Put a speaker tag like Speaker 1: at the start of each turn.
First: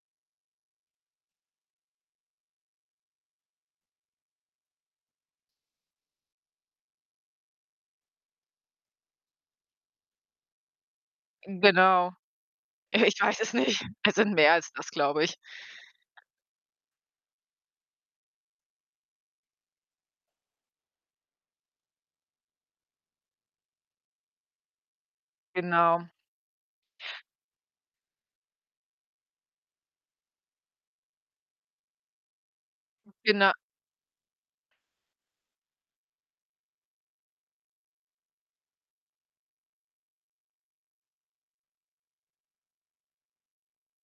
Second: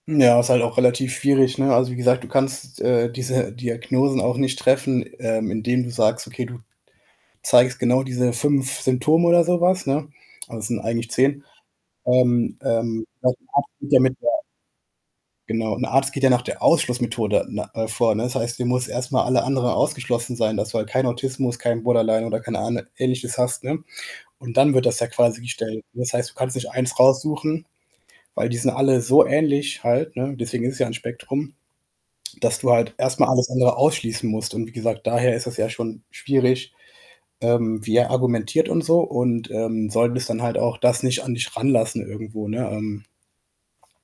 Speaker 1: Ja, ist halt auch relativ schwierig, ne? Also, wie gesagt, du kannst, äh, diese Diagnosen auch nicht treffen, ähm, indem du sagst: „Okay, du zeigst genau diese 5 Symptome“, oder so was, ne? Also, es sind eigentlich 10.
Speaker 2: Genau.
Speaker 1: Ähm, ähm,.
Speaker 2: Ich weiß es nicht. Es sind
Speaker 1: [unintelligible]
Speaker 2: mehr als das, glaube ich.
Speaker 1: Genau. Und der Arzt geht ja nach der Ausschlussmethode ne äh, vor, ne? Das heißt, du muss erst mal alle anderen ausgeschlossen sein, dass du halt kein Autismus, kein Borderline oder kein Ahn Ähnliches hast, ne? Und dann wird das ja quasi gestellt.
Speaker 2: Genau.
Speaker 1: Das heißt, du kannst nicht 1 raussuchen, weil die sind alle so ähnlich halt, ne? Deswegen ist es ja 'n Spektrum, dass du halt erst mal alles
Speaker 2: Gena
Speaker 1: andere ausschließen musst. Und wie gesagt, daher ist es ja schon schwierig, ähm, wie er argumentiert und so. Und, ähm, solltest dann halt auch das nicht an dich ranlassen irgendwo, ne? Ähm.